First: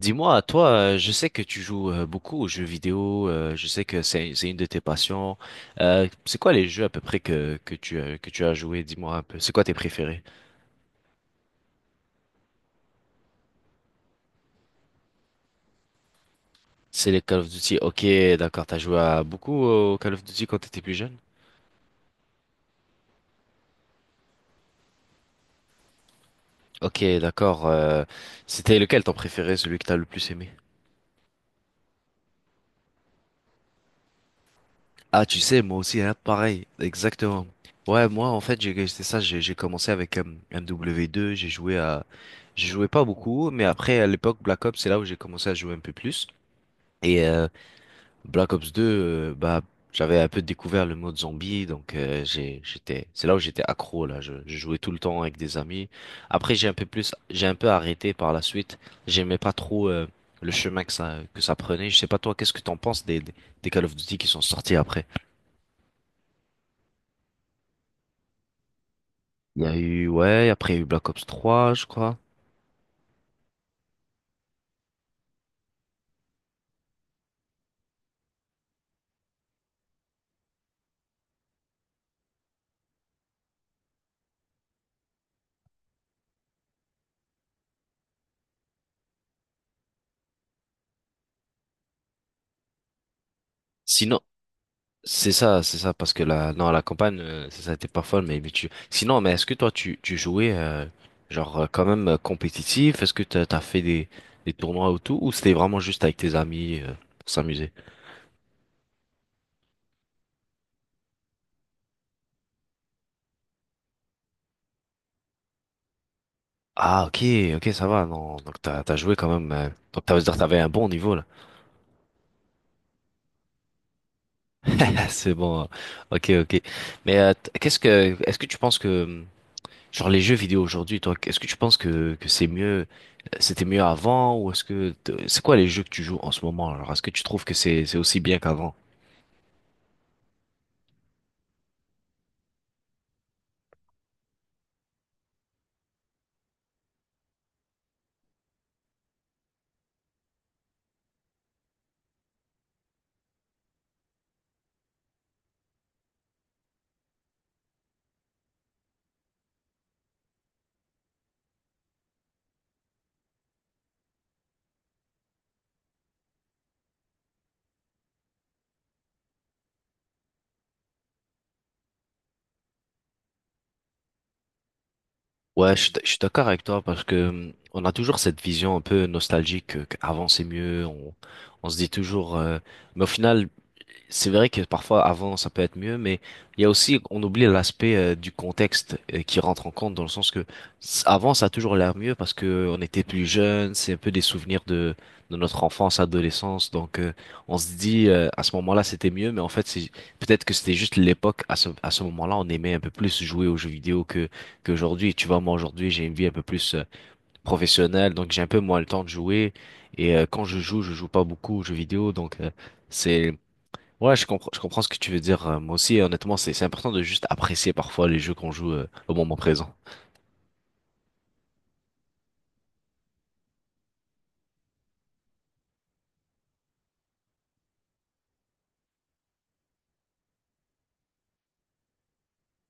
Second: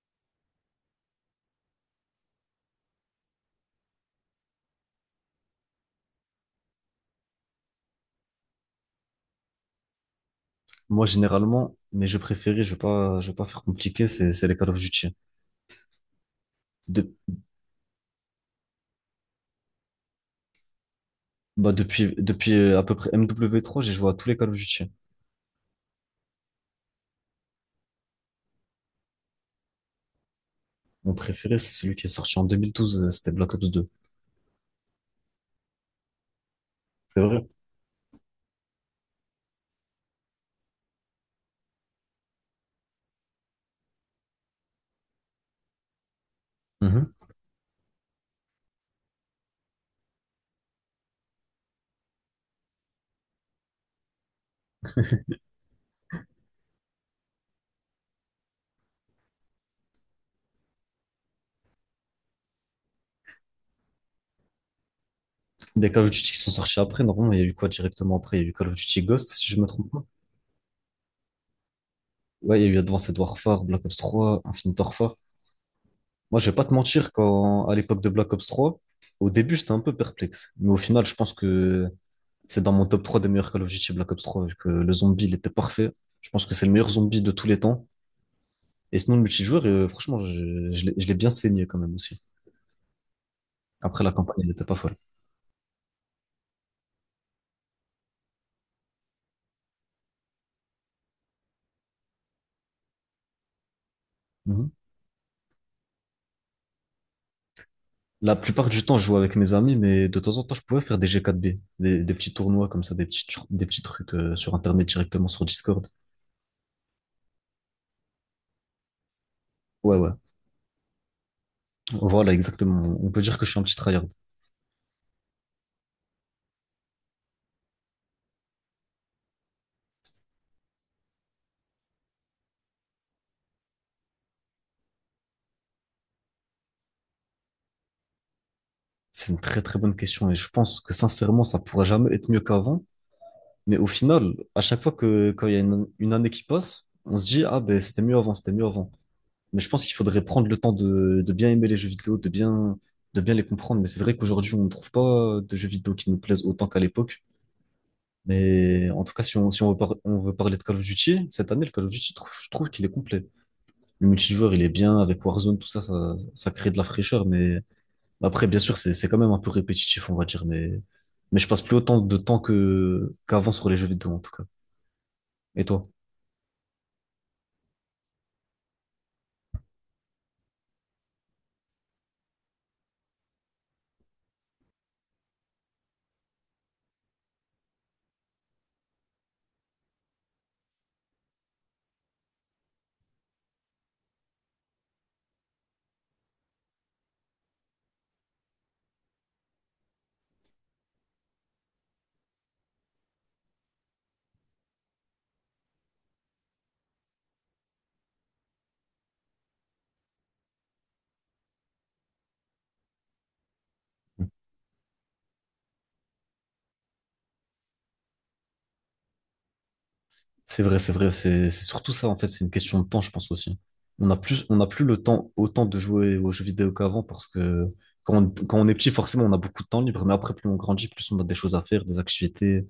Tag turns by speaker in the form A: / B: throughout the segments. A: Dis-moi, toi, je sais que tu joues beaucoup aux jeux vidéo, je sais que c'est une de tes passions. C'est quoi les jeux à peu près que que tu as joué? Dis-moi un peu. C'est quoi tes préférés?
B: Moi, généralement, mes jeux préférés, je vais pas faire compliqué, c'est les Call of Duty. De-
A: C'est les Call of Duty. Ok, d'accord. T'as joué à beaucoup au Call of Duty quand t'étais plus jeune?
B: bah, depuis à peu près MW3, j'ai joué à tous les Call of Duty.
A: Ok, d'accord. C'était lequel ton préféré, celui que t'as le plus aimé?
B: Mon préféré, c'est celui qui est sorti en 2012, c'était Black Ops 2.
A: Ah, tu sais, moi aussi, hein, pareil,
B: C'est
A: exactement.
B: vrai?
A: Ouais, moi, en fait, c'est ça, j'ai commencé avec MW2, j'ai joué pas beaucoup, mais après, à l'époque, Black Ops, c'est là où j'ai commencé à jouer un peu plus.
B: Mhm.
A: Et Black Ops 2, bah, j'avais un peu découvert le mode zombie, donc j'étais, c'est là où j'étais accro, là, je jouais tout le temps avec des amis. Après, j'ai un peu arrêté par la suite, j'aimais pas trop le chemin que ça prenait. Je sais pas toi, qu'est-ce que t'en penses des Call of Duty qui sont sortis après?
B: Des Call of Duty qui sont sortis après, normalement, il y a eu quoi directement après? Il y a eu Call of Duty Ghost, si je
A: Il y
B: me
A: a
B: trompe pas.
A: eu, ouais, après il y a eu Black Ops 3, je crois.
B: Ouais, il y a eu Advanced Warfare, Black Ops 3, Infinite Warfare. Moi, je vais pas te mentir, quand, à l'époque de Black Ops 3, au début, j'étais un peu perplexe. Mais au final, je pense que c'est dans mon top 3 des meilleurs Call of Duty Black Ops 3, vu que le zombie, il était parfait. Je pense que c'est le meilleur zombie de tous les temps. Et sinon, le multijoueur, franchement, je l'ai bien saigné quand même aussi. Après, la
A: Sinon,
B: campagne, elle n'était pas folle.
A: c'est ça, parce que la, non, la campagne, ça a été pas folle, mais mais est-ce que toi, tu jouais, genre, quand même compétitif? Est-ce que t'as fait des
B: Mhm.
A: tournois ou tout, ou c'était vraiment juste avec tes amis, pour s'amuser?
B: La plupart du temps, je jouais avec mes amis, mais de temps en temps, je pouvais faire des G4B, des petits tournois comme ça, des petits trucs sur Internet directement sur Discord.
A: Ah, ok, ok, ça va, non, donc t'as joué quand même,
B: Ouais, ouais.
A: c'est-à-dire t'avais un bon niveau, là.
B: Voilà, exactement. On peut dire que je suis un petit tryhard.
A: C'est bon, hein. Ok, ok. Mais, est-ce que tu penses que, genre les jeux vidéo aujourd'hui, toi, est-ce que tu penses que c'est mieux, c'était mieux avant, ou c'est quoi les jeux que tu joues en ce moment? Alors est-ce que tu trouves que c'est aussi bien qu'avant?
B: C'est une très très bonne question et je pense que sincèrement, ça pourra jamais être mieux qu'avant. Mais au final, à chaque fois que quand il y a une année qui passe, on se dit, ah ben c'était mieux avant, c'était mieux avant. Mais je pense qu'il faudrait prendre le temps de bien aimer les jeux vidéo, de bien les comprendre. Mais c'est vrai qu'aujourd'hui, on ne trouve pas de jeux vidéo qui nous plaisent autant qu'à l'époque. Mais en tout cas, si on, si on veut, par- on veut parler de Call of Duty, cette année, le Call of Duty, je trouve qu'il est complet. Le multijoueur, il est bien, avec Warzone, tout ça, ça crée de la fraîcheur. Mais après, bien sûr, c'est quand même un peu répétitif, on va dire. Mais je passe plus autant de temps qu'avant sur les jeux vidéo, en tout cas. Et
A: Ouais,
B: toi?
A: je suis d'accord avec toi, parce que on a toujours cette vision un peu nostalgique, qu'avant c'est mieux, on, se dit toujours, mais au final, c'est vrai que parfois avant ça peut être mieux, mais il y a aussi, on oublie l'aspect du contexte qui rentre en compte, dans le sens avant ça a toujours l'air mieux parce que on était plus jeune, c'est un peu des souvenirs de notre enfance, adolescence. Donc on se dit à ce moment-là c'était mieux, mais en fait c'est peut-être que c'était juste l'époque, à ce moment-là on aimait un peu plus jouer aux jeux vidéo que qu'aujourd'hui. Tu vois, moi aujourd'hui j'ai une vie un peu plus professionnelle, donc j'ai un peu moins le temps de jouer, et quand je joue pas beaucoup aux jeux vidéo, donc c'est. Ouais, je comprends ce que tu veux dire. Moi aussi, honnêtement, c'est important de juste apprécier parfois les jeux qu'on joue au moment présent.
B: C'est vrai, c'est vrai, c'est surtout ça en fait, c'est une question de temps, je pense aussi. On n'a plus le temps autant de jouer aux jeux vidéo qu'avant parce que quand on est petit, forcément, on a beaucoup de temps libre, mais après, plus on grandit, plus on a des choses à faire, des activités,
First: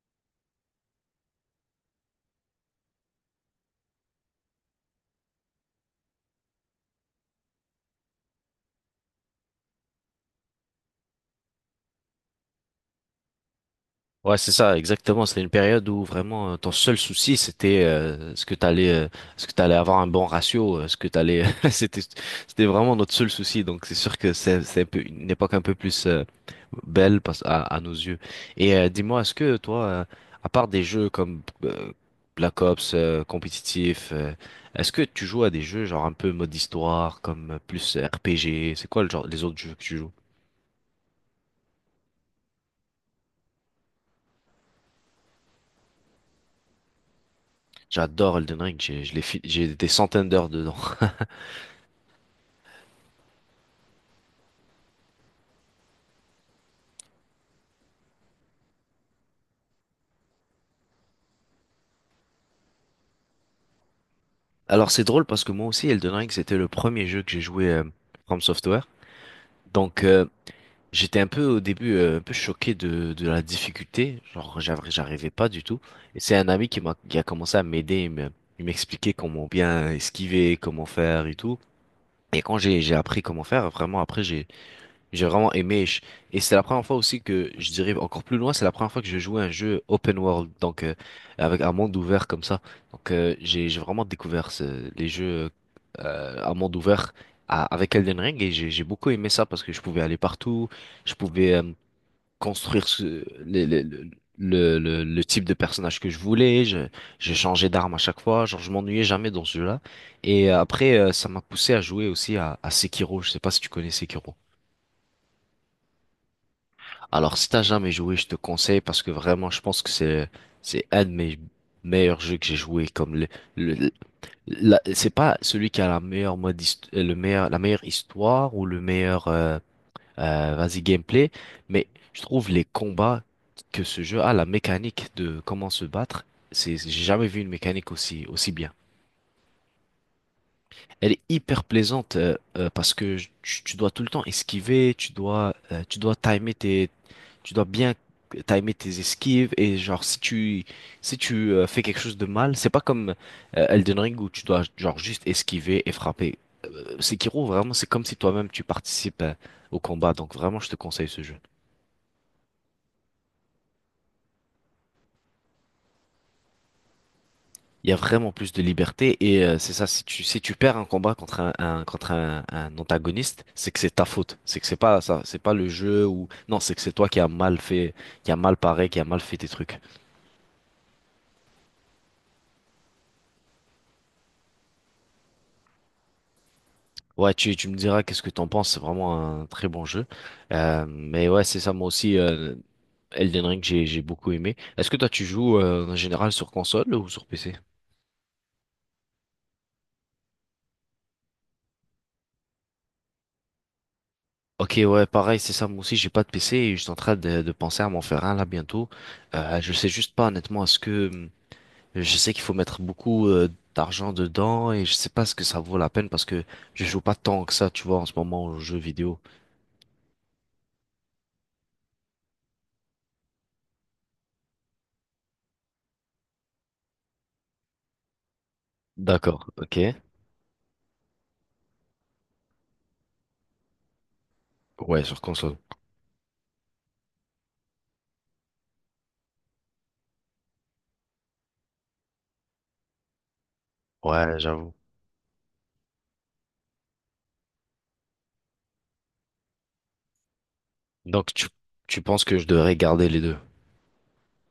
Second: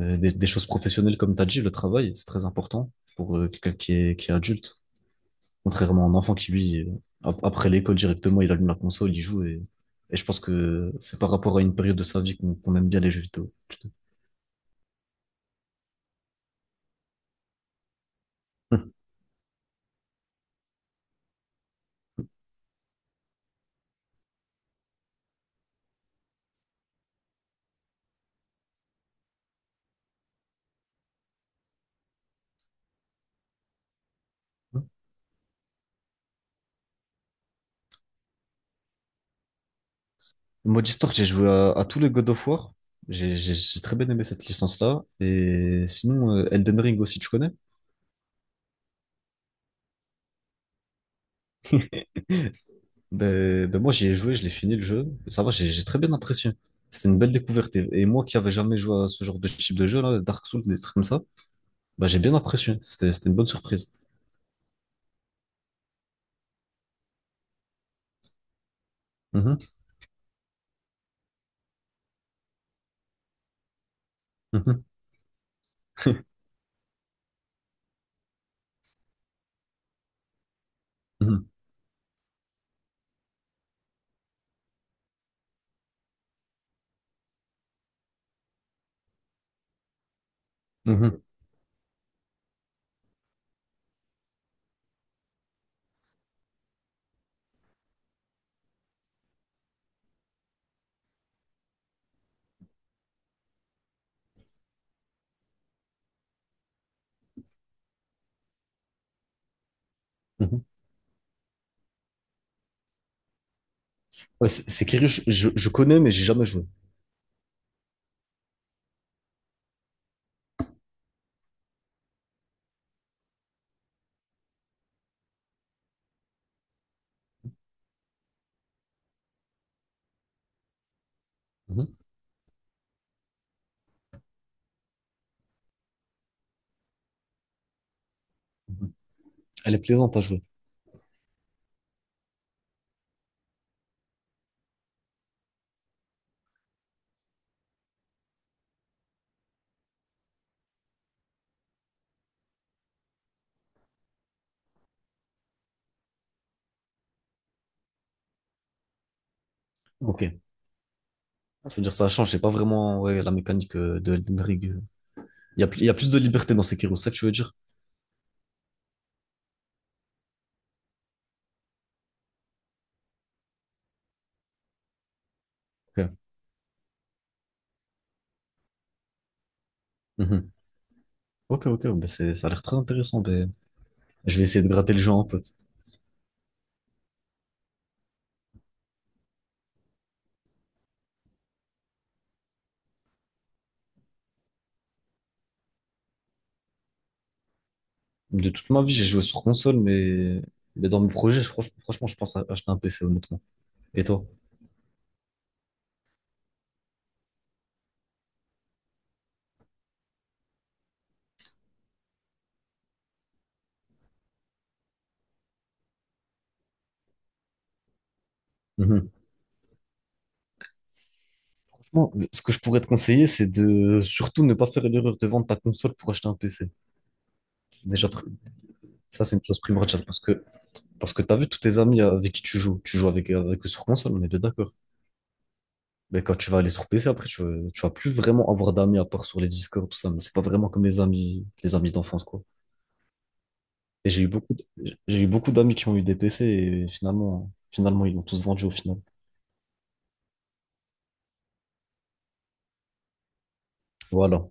B: des choses professionnelles, comme tu as dit, le travail, c'est très important pour quelqu'un qui est adulte, contrairement à un enfant qui, lui, après l'école directement, il allume la console, il joue, et je pense que c'est par rapport à une période de sa vie qu'on aime bien les jeux vidéo.
A: Ouais, c'est ça, exactement. C'était une période où vraiment ton seul souci, c'était ce que t'allais avoir un bon ratio, c'était, c'était vraiment notre seul souci. Donc c'est sûr que c'est un peu une époque un peu plus belle, à nos yeux. Et dis-moi, est-ce que toi, à part des jeux comme Black Ops compétitif, est-ce que tu joues à des jeux genre un peu mode histoire, comme plus RPG? C'est quoi le genre, les autres jeux que tu joues?
B: Mode Histoire, j'ai joué à tous les God of War. J'ai très bien aimé cette licence-là. Et sinon, Elden Ring aussi, tu connais?
A: J'adore Elden Ring, j'ai, je l'ai fi- j'ai des centaines d'heures dedans.
B: Ben moi, j'y ai joué, je l'ai fini le jeu. Ça va, j'ai très bien apprécié. C'était une belle découverte. Et moi qui avais jamais joué à ce genre de type de jeu, là, Dark Souls, des trucs comme ça, ben, j'ai bien apprécié. C'était une bonne surprise.
A: Alors c'est drôle parce que moi aussi Elden Ring c'était le premier jeu que j'ai joué, From Software.
B: Mhm,
A: Donc j'étais un peu au début un peu choqué de la difficulté, genre
B: mhm,
A: j'arrivais pas du tout. Et c'est un ami qui a commencé à m'aider, il m'expliquait comment bien esquiver, comment faire et
B: mhm,
A: tout. Et quand j'ai appris comment faire, vraiment après j'ai vraiment aimé. Et c'est la première fois aussi que, je dirais encore plus loin, c'est la première fois que je jouais à un jeu open world, donc
B: mhm,
A: avec un monde ouvert comme ça. Donc j'ai vraiment découvert les jeux à monde ouvert, avec Elden Ring, et j'ai beaucoup aimé ça parce que je pouvais aller partout, je pouvais construire le type de personnage que je voulais, je changeais d'arme à chaque fois, genre je m'ennuyais jamais dans ce jeu-là. Et
B: mhm.
A: après, ça m'a poussé à jouer aussi à Sekiro. Je sais pas si tu connais Sekiro.
B: Ouais, c'est curieux, je connais, mais j'ai jamais joué.
A: Alors, si t'as jamais joué, je te conseille, parce que vraiment, je pense que c'est un de mes meilleurs jeux que j'ai joué. Comme le- le- c'est pas celui qui a la meilleure mode, la meilleure histoire ou le meilleur, vas-y gameplay, mais
B: Mhm,
A: je trouve les combats que ce jeu a, la mécanique de comment se battre, c'est, j'ai jamais vu une mécanique aussi bien.
B: mhm. Elle est plaisante à jouer.
A: Elle est hyper plaisante, parce que tu dois tout le temps esquiver, tu dois bien timer tes esquives, et genre si tu fais quelque chose de mal, c'est pas comme Elden Ring où tu dois genre juste esquiver et frapper. Sekiro, vraiment, c'est comme si toi-même tu participes au combat,
B: Ok.
A: donc vraiment, je te conseille ce jeu.
B: C'est-à-dire ça change, c'est pas vraiment ouais, la mécanique de Elden Ring. Il y a plus de liberté dans Sekiro, c'est ça que tu veux dire?
A: Il y a vraiment plus de liberté, et c'est ça, si tu perds un combat contre un antagoniste, c'est que c'est ta faute, c'est que c'est pas ça, c'est pas le
B: Ok.
A: jeu. Ou non, c'est que c'est toi qui a mal fait, qui a mal paré, qui a mal fait tes trucs.
B: Mhm. Ok, ok, ben ça a l'air très intéressant. Ben, je vais essayer de gratter le jeu en pote.
A: Ouais, tu me diras qu'est-ce que t'en penses, c'est vraiment un très bon jeu. Mais ouais, c'est ça, moi aussi, Elden Ring j'ai beaucoup aimé. Est-ce que toi tu joues en général sur console ou sur PC?
B: De toute ma vie, j'ai joué sur console, mais dans mes projets, franchement, je pense à acheter un PC, honnêtement. Et toi?
A: Ok, ouais, pareil, c'est ça. Moi aussi, j'ai pas de PC et je suis en train de penser à m'en faire un là bientôt. Je sais juste pas honnêtement, est-ce que Je sais qu'il faut mettre beaucoup d'argent dedans, et je sais pas ce que ça vaut la peine parce que je joue pas tant que ça, tu vois, en ce moment aux jeux
B: Mhm.
A: vidéo.
B: Franchement, ce que je pourrais te conseiller, c'est de surtout ne pas faire l'erreur de vendre ta console pour acheter un PC. Déjà, pr- ça, c'est une
A: D'accord,
B: chose
A: ok.
B: primordiale parce que t'as vu tous tes amis avec qui tu joues avec eux sur console, on est bien d'accord.
A: Ouais, sur console.
B: Mais quand tu vas aller sur PC, après, tu vas plus vraiment avoir d'amis à part sur les Discord, tout ça. Mais c'est pas vraiment comme les amis d'enfance, quoi. Et j'ai eu
A: Ouais, j'avoue.
B: j'ai eu beaucoup d'amis qui ont eu des PC et finalement, ils l'ont tous vendu au final.
A: Donc tu penses que je devrais garder les deux.
B: Voilà.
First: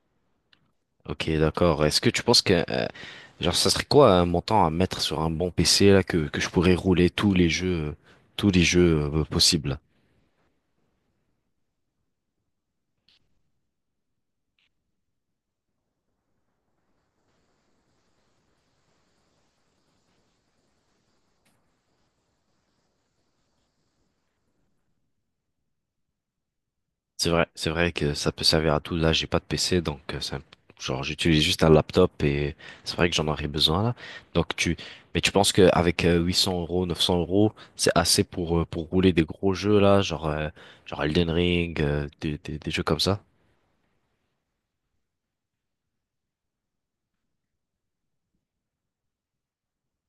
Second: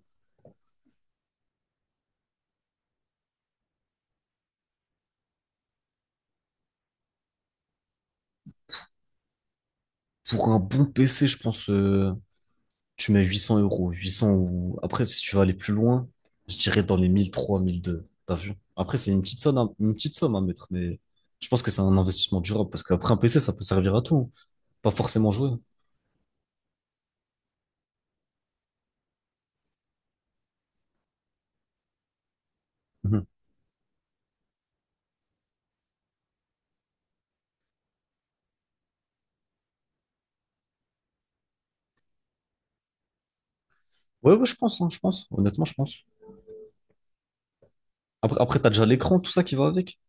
A: Ok, d'accord. Est-ce que tu penses que genre ça serait quoi un montant à mettre sur un bon PC, là que je pourrais rouler tous les jeux, possibles?
B: Pour un bon PC, je pense, tu mets 800 euros, 800 ou... Après, si tu veux aller plus loin, je dirais dans les 1003, 1002, t'as vu? Après, c'est une petite somme, une petite somme à mettre, mais je pense que c'est un investissement durable, parce qu'après un PC, ça peut servir à tout, hein. Pas forcément jouer.
A: C'est vrai que ça peut servir à tout. Là, j'ai pas de PC, donc genre j'utilise juste un laptop, et c'est vrai que j'en
B: Mhm.
A: aurais besoin là. Donc tu, mais tu penses qu'avec 800 euros, 900 euros, c'est assez pour rouler des gros jeux là, genre genre Elden Ring, des jeux comme ça?
B: Ouais, ouais, je pense, hein, je pense, honnêtement, je pense. Après, t'as déjà l'écran, tout ça qui va avec,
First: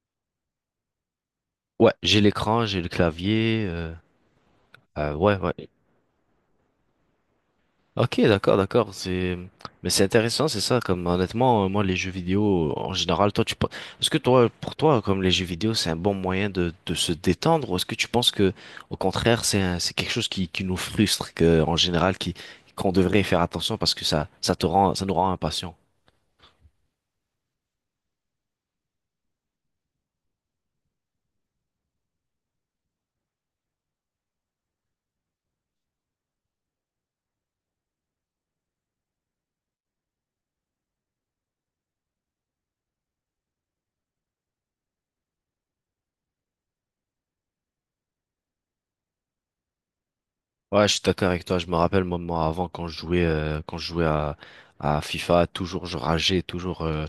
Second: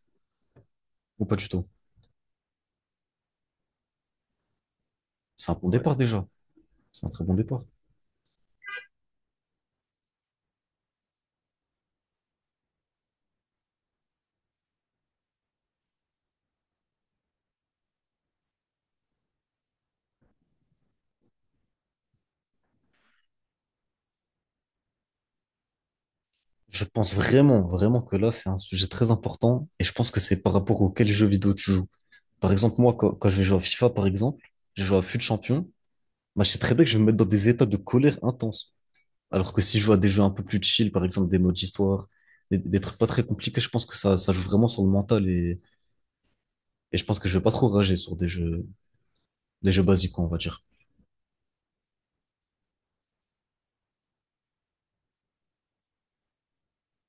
B: ou pas du tout?
A: Ouais, j'ai l'écran, j'ai le clavier. Ouais,
B: C'est un bon,
A: ouais.
B: ouais, départ déjà, c'est un très bon départ.
A: Ok, d'accord, d'accord. Mais c'est intéressant, c'est ça. Comme honnêtement, moi, les jeux vidéo en général, toi, est-ce que toi, pour toi, comme les jeux vidéo, c'est un bon moyen de se détendre, ou est-ce que tu penses que, au contraire, c'est quelque chose qui nous frustre, que en général, qui qu'on devrait faire attention parce que ça nous rend impatients.
B: Je pense vraiment, vraiment que là, c'est un sujet très important, et je pense que c'est par rapport auquel jeu vidéo tu joues. Par exemple, moi, quand je vais jouer à FIFA, par exemple, je joue à FUT Champion. Moi, je sais très bien que je vais me mettre dans des états de colère intense. Alors que si je joue à des jeux un peu plus chill, par exemple des modes d'histoire, des trucs pas très compliqués, je pense que ça joue vraiment sur le mental et je pense que je vais pas trop rager sur des jeux basiques, on va dire.
A: Ouais, je suis d'accord avec toi. Je me rappelle, moi, avant, quand je jouais à FIFA, toujours je rageais, toujours,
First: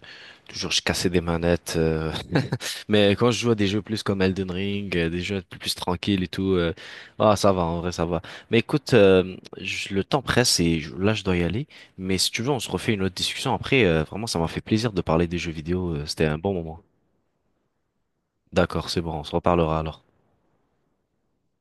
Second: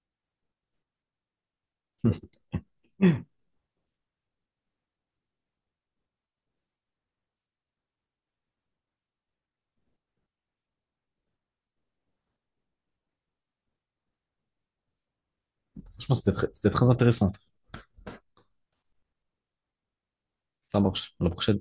A: toujours je cassais des manettes.
B: Hum,
A: Mais quand je joue à des jeux plus comme Elden Ring, des jeux plus tranquilles et tout, ah, ça va, en vrai, ça va. Mais écoute, le temps presse, et là, je dois y aller. Mais si tu veux, on se refait une autre discussion après. Vraiment, ça m'a fait plaisir de parler des jeux vidéo.
B: Franchement,
A: C'était un bon
B: c'était
A: moment.
B: très intéressant.
A: D'accord, c'est bon, on se reparlera alors.
B: Ça marche. À la prochaine.